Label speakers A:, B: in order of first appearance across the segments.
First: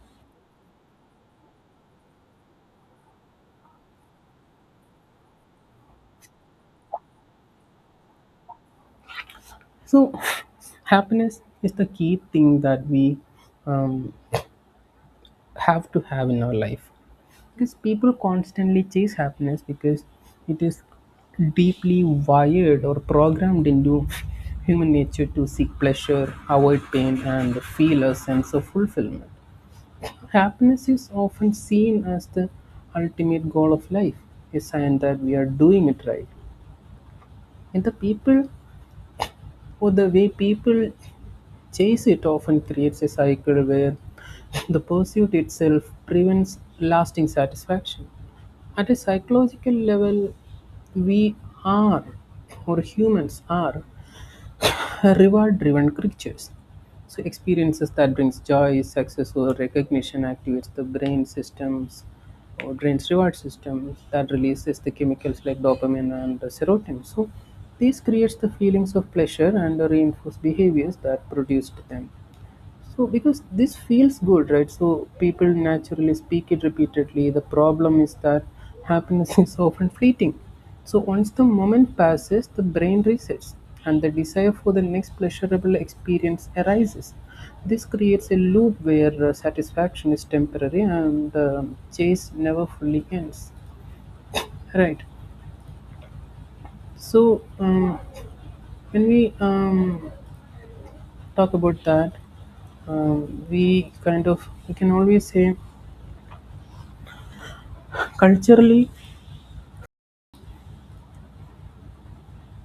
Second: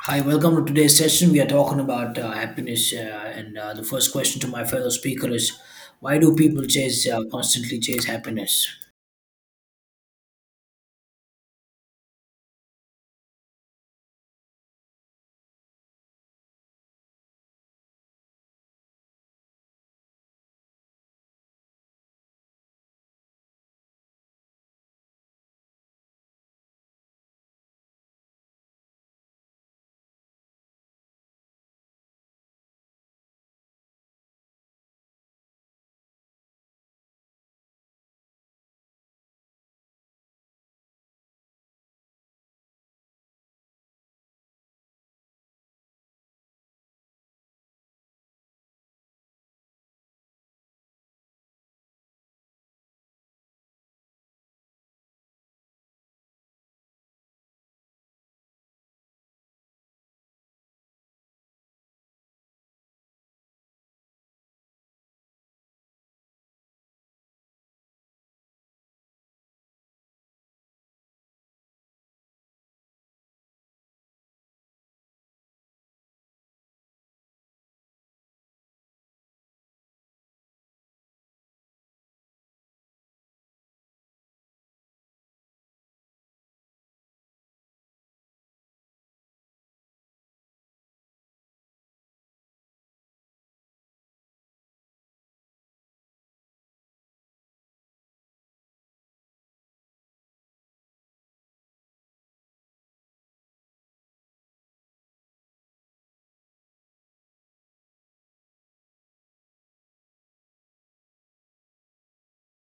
A: Hi, welcome to today's session. We are talking about happiness, and the first question to my fellow speaker is, why do people chase constantly chase happiness?
B: So, happiness is the key thing that we um, have to have in our life because people constantly chase happiness because it is deeply wired or programmed into human nature to seek pleasure, avoid pain, and feel a sense of fulfillment. Happiness is often seen as the ultimate goal of life, a sign that we are doing it right. And the people, or the way people chase it often creates a cycle where the pursuit itself prevents lasting satisfaction. At a psychological level, we are, or humans are, reward driven creatures. So, experiences that brings joy, success, or recognition activates the brain systems or brain's reward system that releases the chemicals like dopamine and serotonin. So, this creates the feelings of pleasure and reinforce behaviors that produced them. So because this feels good, right? So people naturally speak it repeatedly. The problem is that happiness is often fleeting. So once the moment passes, the brain resets and the desire for the next pleasurable experience arises. This creates a loop where satisfaction is temporary and the chase never fully ends. Right. So when we talk about that, we kind of we can always say, culturally,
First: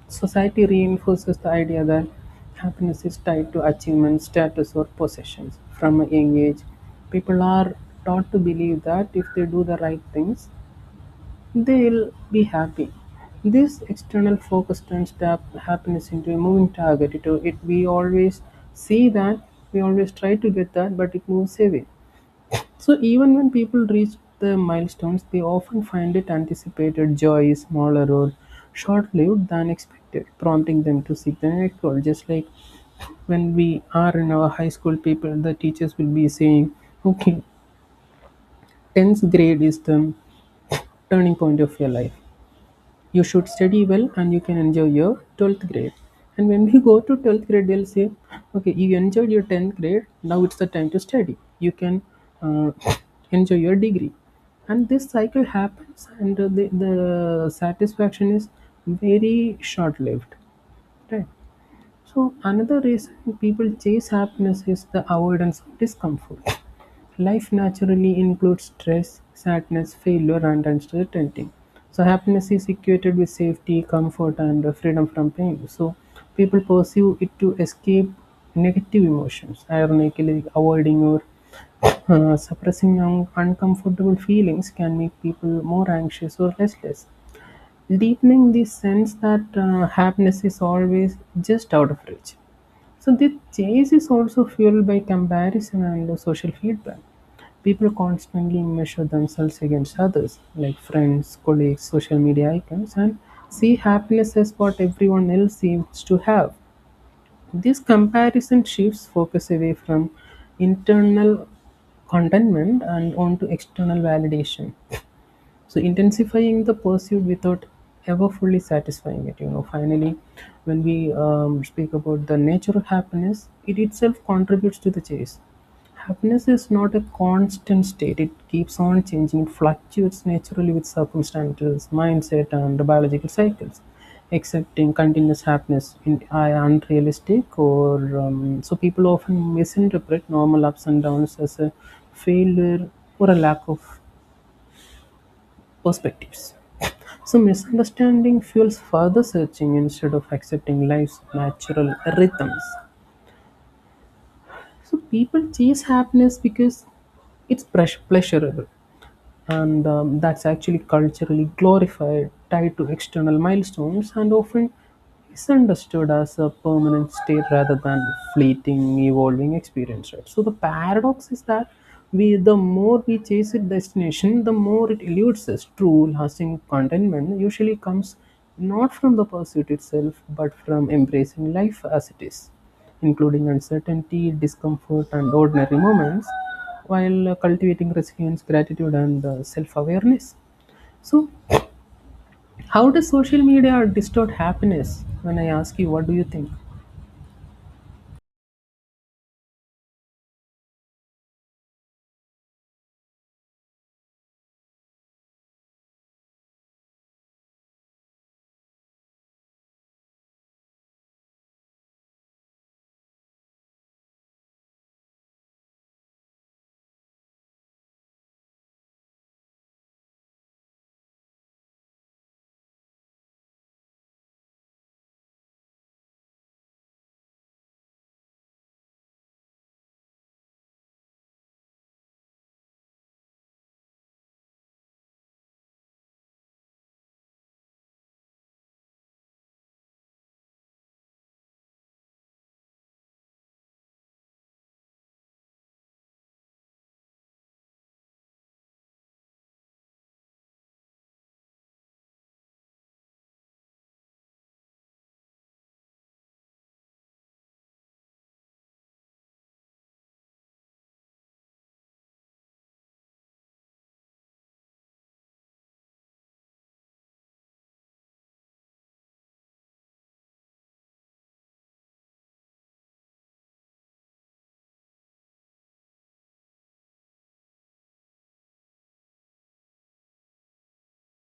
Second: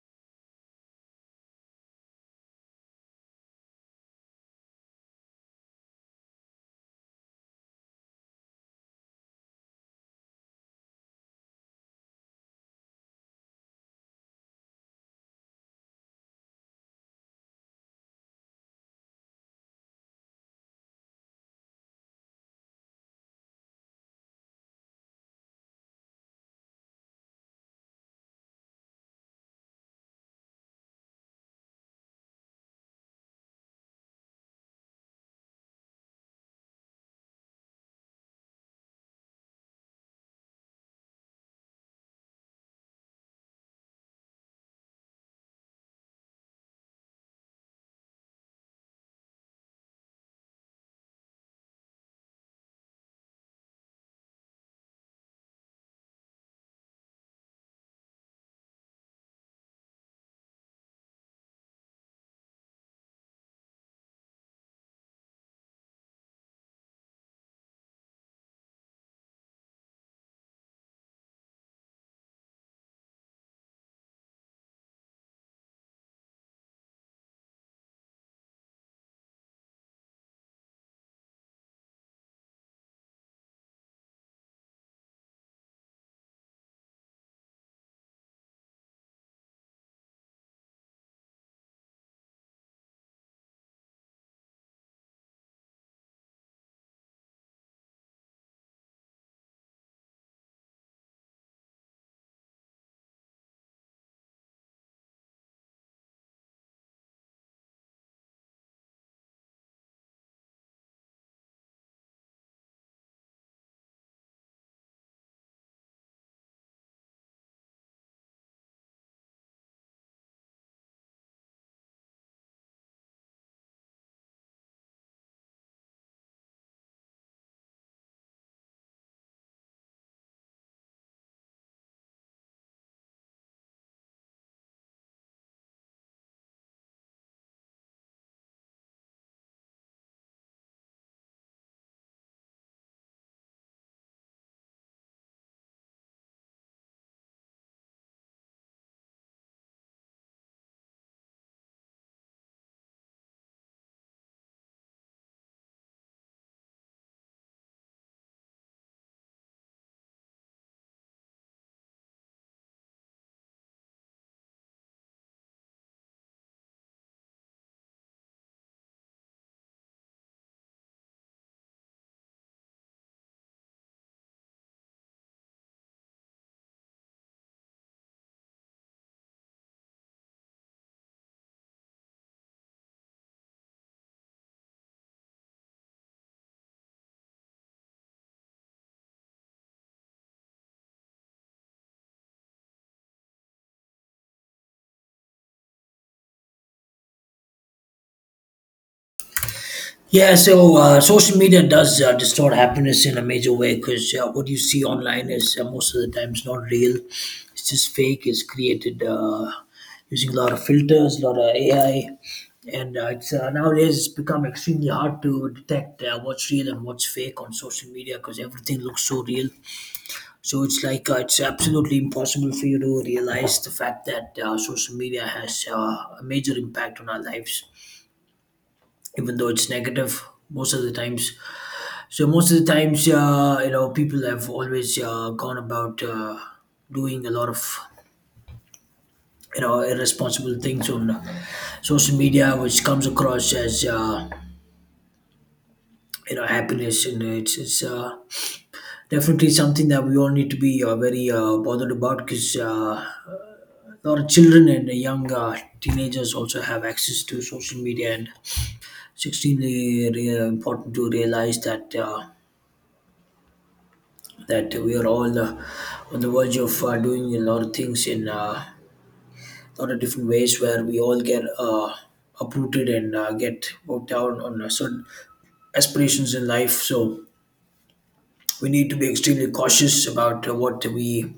B: society reinforces the idea that happiness is tied to achievement, status, or possessions. From a young age, people are taught to believe that if they do the right things, they'll be happy. This external focus turns tap happiness into a moving target. It we always see that, we always try to get that, but it moves away. So even when people reach the milestones, they often find it anticipated joy is smaller or short-lived than expected, prompting them to seek the next goal. Just like when we are in our high school, people, the teachers will be saying, "Okay, tenth grade is the turning point of your life. You should study well and you can enjoy your 12th grade." And when we go to 12th grade they'll say, "Okay, you enjoyed your 10th grade, now it's the time to study, you can uh, enjoy your degree." And this cycle happens, and the satisfaction is very short lived, right? So another reason people chase happiness is the avoidance of discomfort. Life naturally includes stress, sadness, failure, and uncertainty. So, happiness is equated with safety, comfort, and freedom from pain. So, people pursue it to escape negative emotions. Ironically, avoiding or suppressing uncomfortable feelings can make people more anxious or restless, deepening the sense that happiness is always just out of reach. So the chase is also fueled by comparison and the social feedback. People constantly measure themselves against others, like friends, colleagues, social media icons, and see happiness as what everyone else seems to have. This comparison shifts focus away from internal contentment and onto external validation, so intensifying the pursuit without ever fully satisfying it. Finally, when we speak about the nature of happiness, it itself contributes to the chase. Happiness is not a constant state, it keeps on changing, it fluctuates naturally with circumstances, mindset, and the biological cycles. Accepting continuous happiness in are unrealistic, or so people often misinterpret normal ups and downs as a failure or a lack of perspectives. So, misunderstanding fuels further searching instead of accepting life's natural rhythms. So, people chase happiness because it's pleasurable, and that's actually culturally glorified, tied to external milestones, and often misunderstood as a permanent state rather than fleeting, evolving experience. Right? So the paradox is that we, the more we chase its destination, the more it eludes us. True, lasting contentment usually comes not from the pursuit itself, but from embracing life as it is, including uncertainty, discomfort, and ordinary moments, while cultivating resilience, gratitude, and self awareness. So, how does social media distort happiness? When I ask you, what do you think?
A: Yeah, so social media does distort happiness in a major way because what you see online is most of the time it's not real. It's just fake. It's created using a lot of filters, a lot of AI, and it's nowadays it's become extremely hard to detect what's real and what's fake on social media because everything looks so real. So it's like it's absolutely impossible for you to realize the fact that social media has a major impact on our lives, even though it's negative most of the times. So most of the times, you know, people have always gone about doing a lot of you know irresponsible things on social media, which comes across as you know happiness, and it's definitely something that we all need to be very bothered about because. Our children and young teenagers also have access to social media, and it's extremely important to realize that that we are all on the verge of doing a lot of things in a lot of different ways, where we all get uprooted and get worked down on certain aspirations in life. So we need to be extremely cautious about what we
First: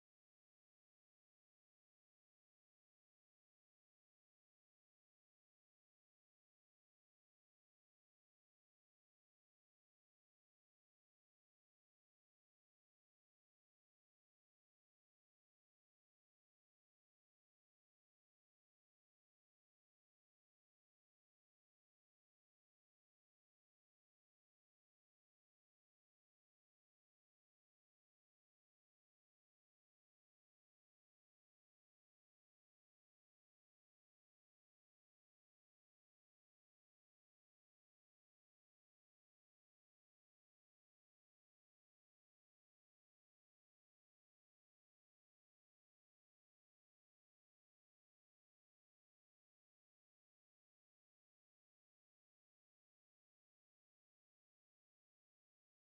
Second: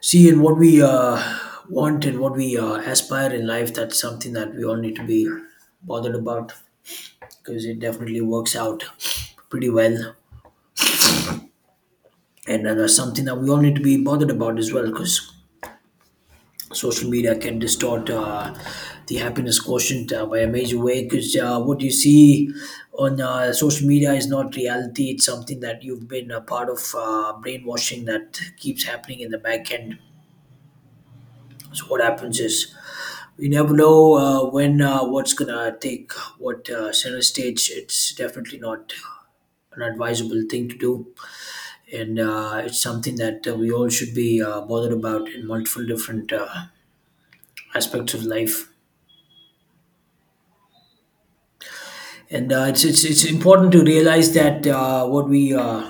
A: see and what we want and what we aspire in life. That's something that we all need to be bothered about, because it definitely works out pretty well. And that's something that we all need to be bothered about as well because social media can distort the happiness quotient by a major way because what you see on social media is not reality. It's something that you've been a part of brainwashing that keeps happening in the back end. So what happens is we never know when what's gonna take what center stage. It's definitely not an advisable thing to do, and it's something that we all should be bothered about in multiple different aspects of life. And it's important to realize that what we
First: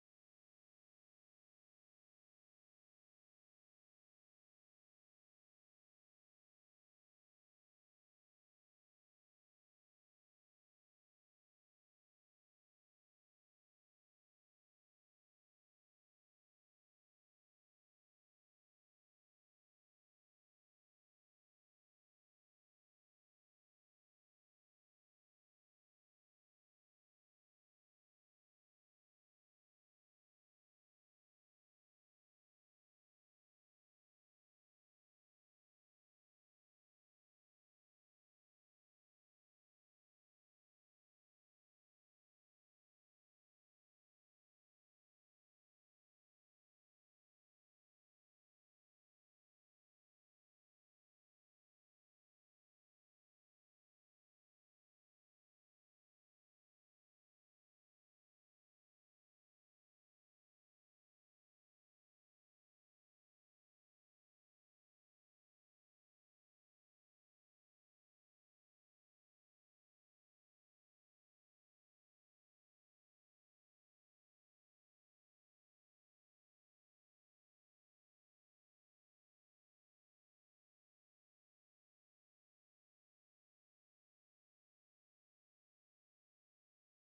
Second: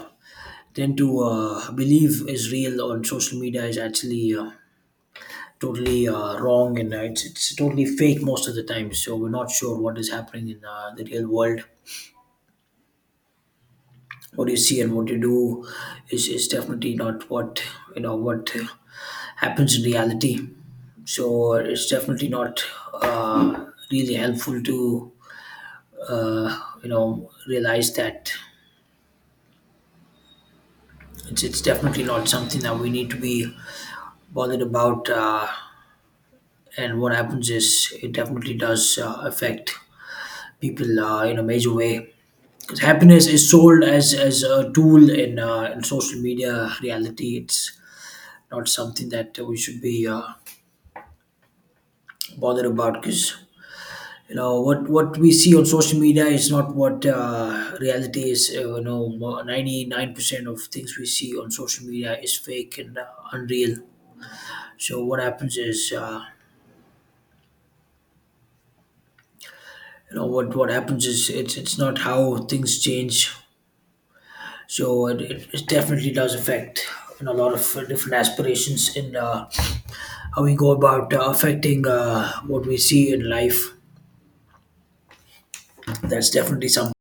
A: tend to believe is real on social media is actually totally wrong, and it's totally fake most of the time. So we're not sure what is happening in the real world. What you see and what you do is definitely not what you know what happens in reality, so it's definitely not uh, really helpful to you know realize that it's definitely not something that we need to be bothered about, and what happens is it definitely does affect people in a major way, because happiness is sold as a tool in social media reality. It's not something that we should be bothered about, because you know what we see on social media is not what reality is. You know, 99% of things we see on social media is fake and unreal. So what happens is, you know what happens is, it's not how things change. So it definitely does affect, you know, a lot of different aspirations in how we go about affecting what we see in life. That's definitely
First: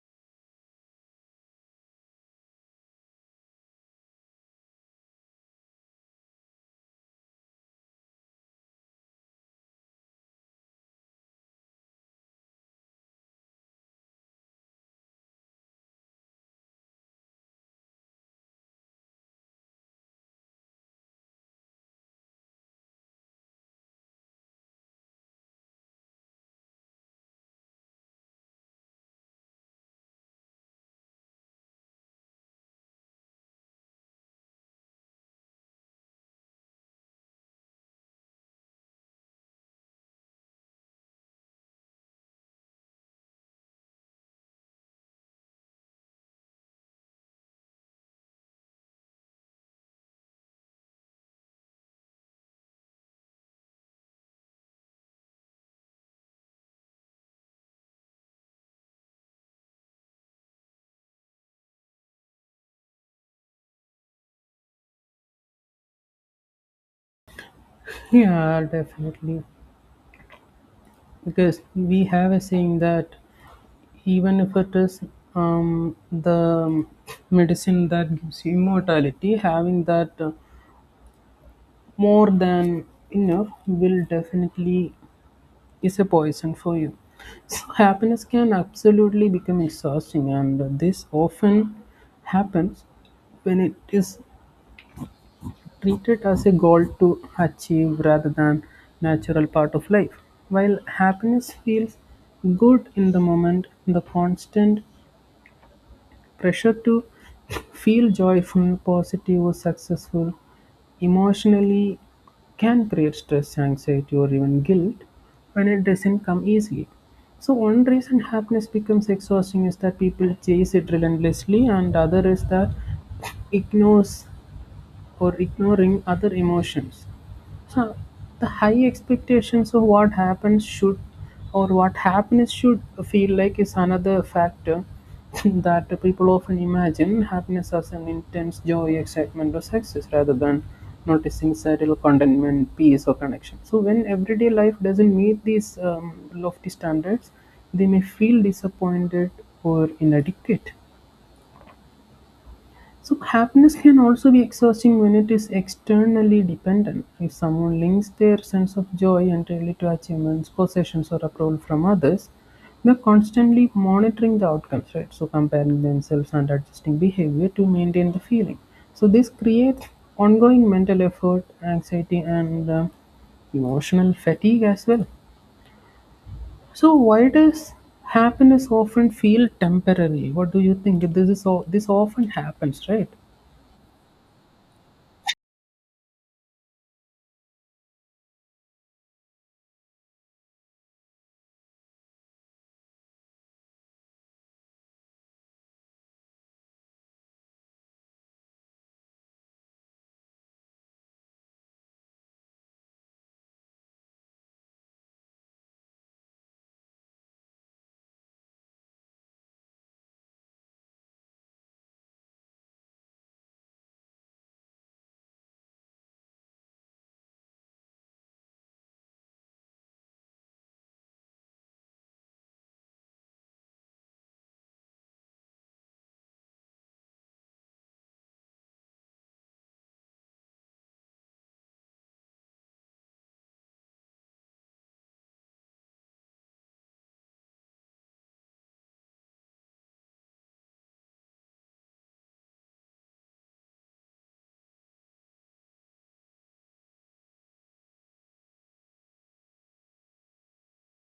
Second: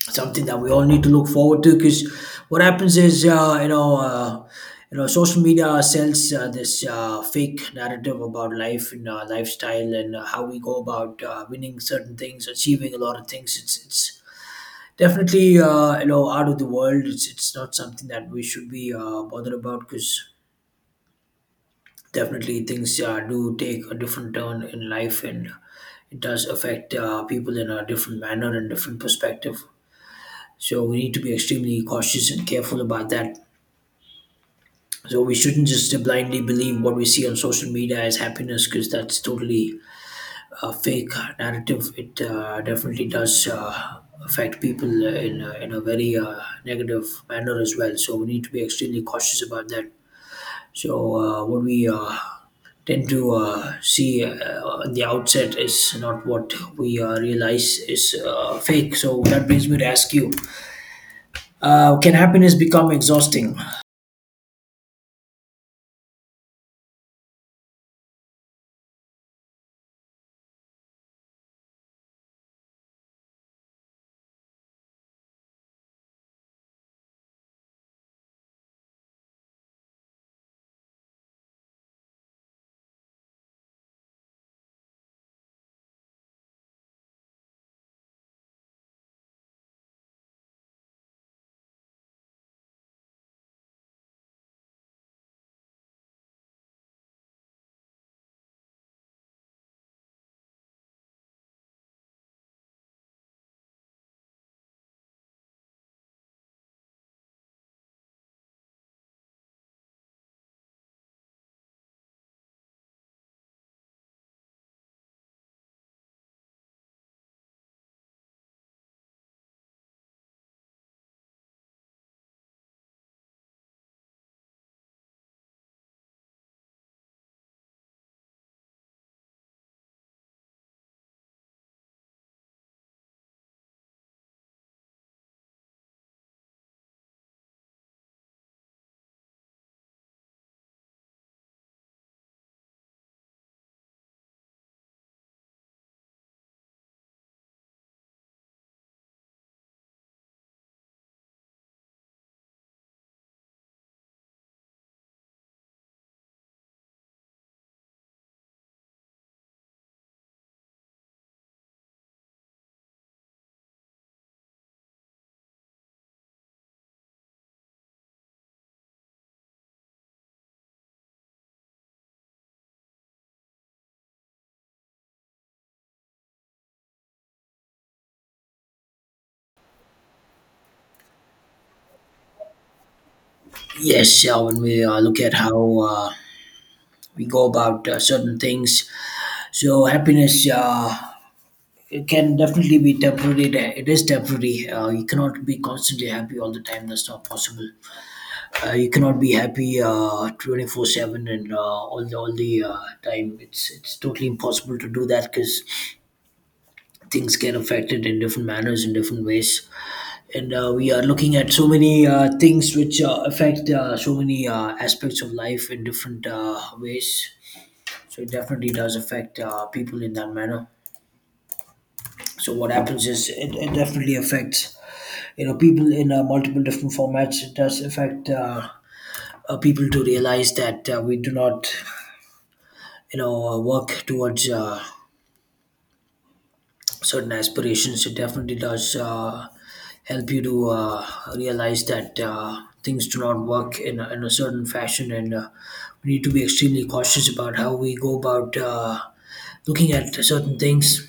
A: something that we all need to look forward to, because what happens is, you know social media sells this fake narrative about life and lifestyle and how we go about winning certain things, achieving a lot of things. It's Definitely you know out of the world. It's not something that we should be bothered about, because definitely things do take a different turn in life, and it does affect people in a different manner and different perspective. So we need to be extremely cautious and careful about that. So we shouldn't just blindly believe what we see on social media as happiness, because that's totally a fake narrative. It definitely does affect people in a very negative manner as well. So we need to be extremely cautious about that. So what we tend to see at the outset is not what we realize is fake. So that brings me to ask you: can happiness become exhausting?
B: Yeah, definitely. Because we have a saying that even if it is the medicine that gives you immortality, having that more than enough will definitely is a poison for you. So happiness can absolutely become exhausting, and this often happens when it is treated as a goal to achieve rather than natural part of life. While happiness feels good in the moment, the constant pressure to feel joyful, positive, or successful emotionally can create stress, anxiety, or even guilt when it doesn't come easily. So, one reason happiness becomes exhausting is that people chase it relentlessly, and other is that ignores or ignoring other emotions. So the high expectations of what happens should or what happiness should feel like is another factor that people often imagine happiness as an intense joy, excitement, or success rather than noticing subtle contentment, peace, or connection. So when everyday life doesn't meet these lofty standards, they may feel disappointed or inadequate. So happiness can also be exhausting when it is externally dependent. If someone links their sense of joy entirely to achievements, possessions, or approval from others, they're constantly monitoring the outcomes, right? So comparing themselves and adjusting behavior to maintain the feeling. So this creates ongoing mental effort, anxiety, and emotional fatigue as well. So why does happiness often feel temporary? What do you think? This is this often happens, right?
A: Yes, when we look at how we go about certain things, so happiness it can definitely be temporary. It is temporary. You cannot be constantly happy all the time. That's not possible. You cannot be happy 24/7 and all the time. It's totally impossible to do that, because things get affected in different manners in different ways. And we are looking at so many things which affect so many aspects of life in different ways. So it definitely does affect people in that manner. So what happens is it definitely affects, you know, people in multiple different formats. It does affect people to realize that we do not you know work towards certain aspirations. It definitely does help you to realize that things do not work in a certain fashion, and we need to be extremely cautious about how we go about looking at certain things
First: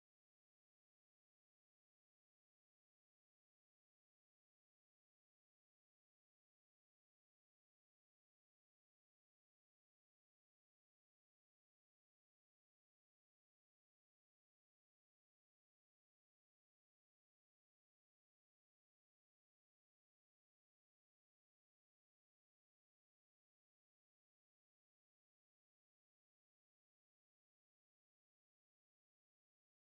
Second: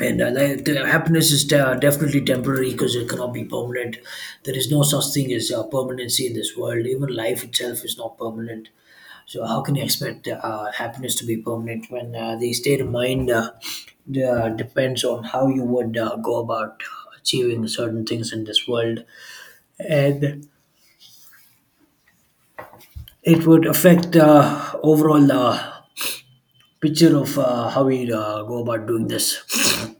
A: and like, the happiness is definitely temporary, because it cannot be permanent. There is no such thing as permanency in this world. Even life itself is not permanent, so how can you expect happiness to be permanent, when the state of mind depends on how you would go about achieving certain things in this world, and it would affect overall picture of how we go about doing this.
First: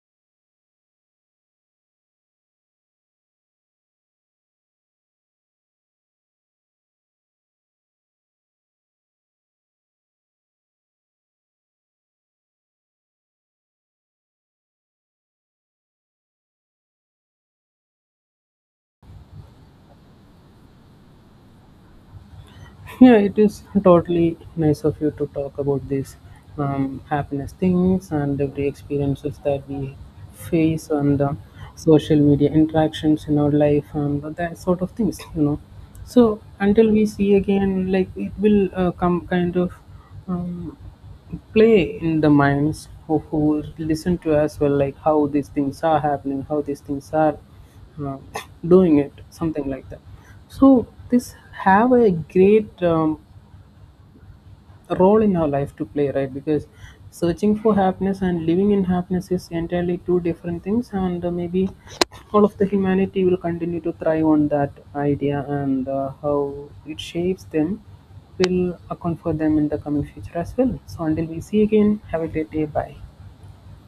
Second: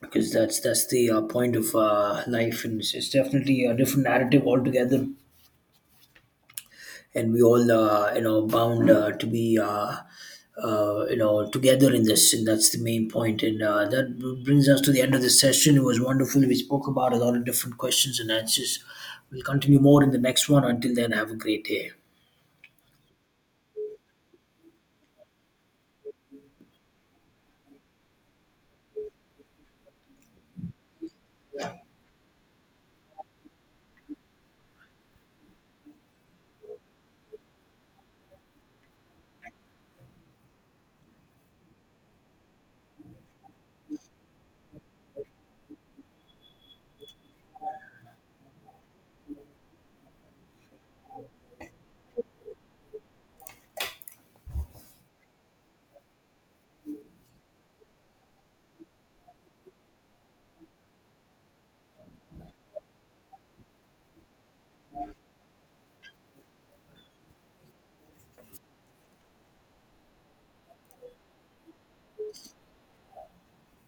A: Because that's the point of life, and it's definitely a different narrative altogether, and we all you know bound to be you know together in this, and that's the main point. And that brings us to the end of this session. It was wonderful. We spoke about a lot of different questions and answers. We'll continue more in the next one. Until then, have a great day.
B: Yeah, it is totally nice of you to talk about these happiness things and every experiences that we face and the social media interactions in our life and that sort of things, you know. So until we see again, like it will come kind of um, play in the minds of who listen to us well, like how these things are happening, how these things are uh, doing it, something like that. So this have a great role in our life to play, right? Because searching for happiness and living in happiness is entirely two different things, and maybe all of the humanity will continue to thrive on that idea and how it shapes them will account for them in the coming future as well. So until we see again, have a great day, bye.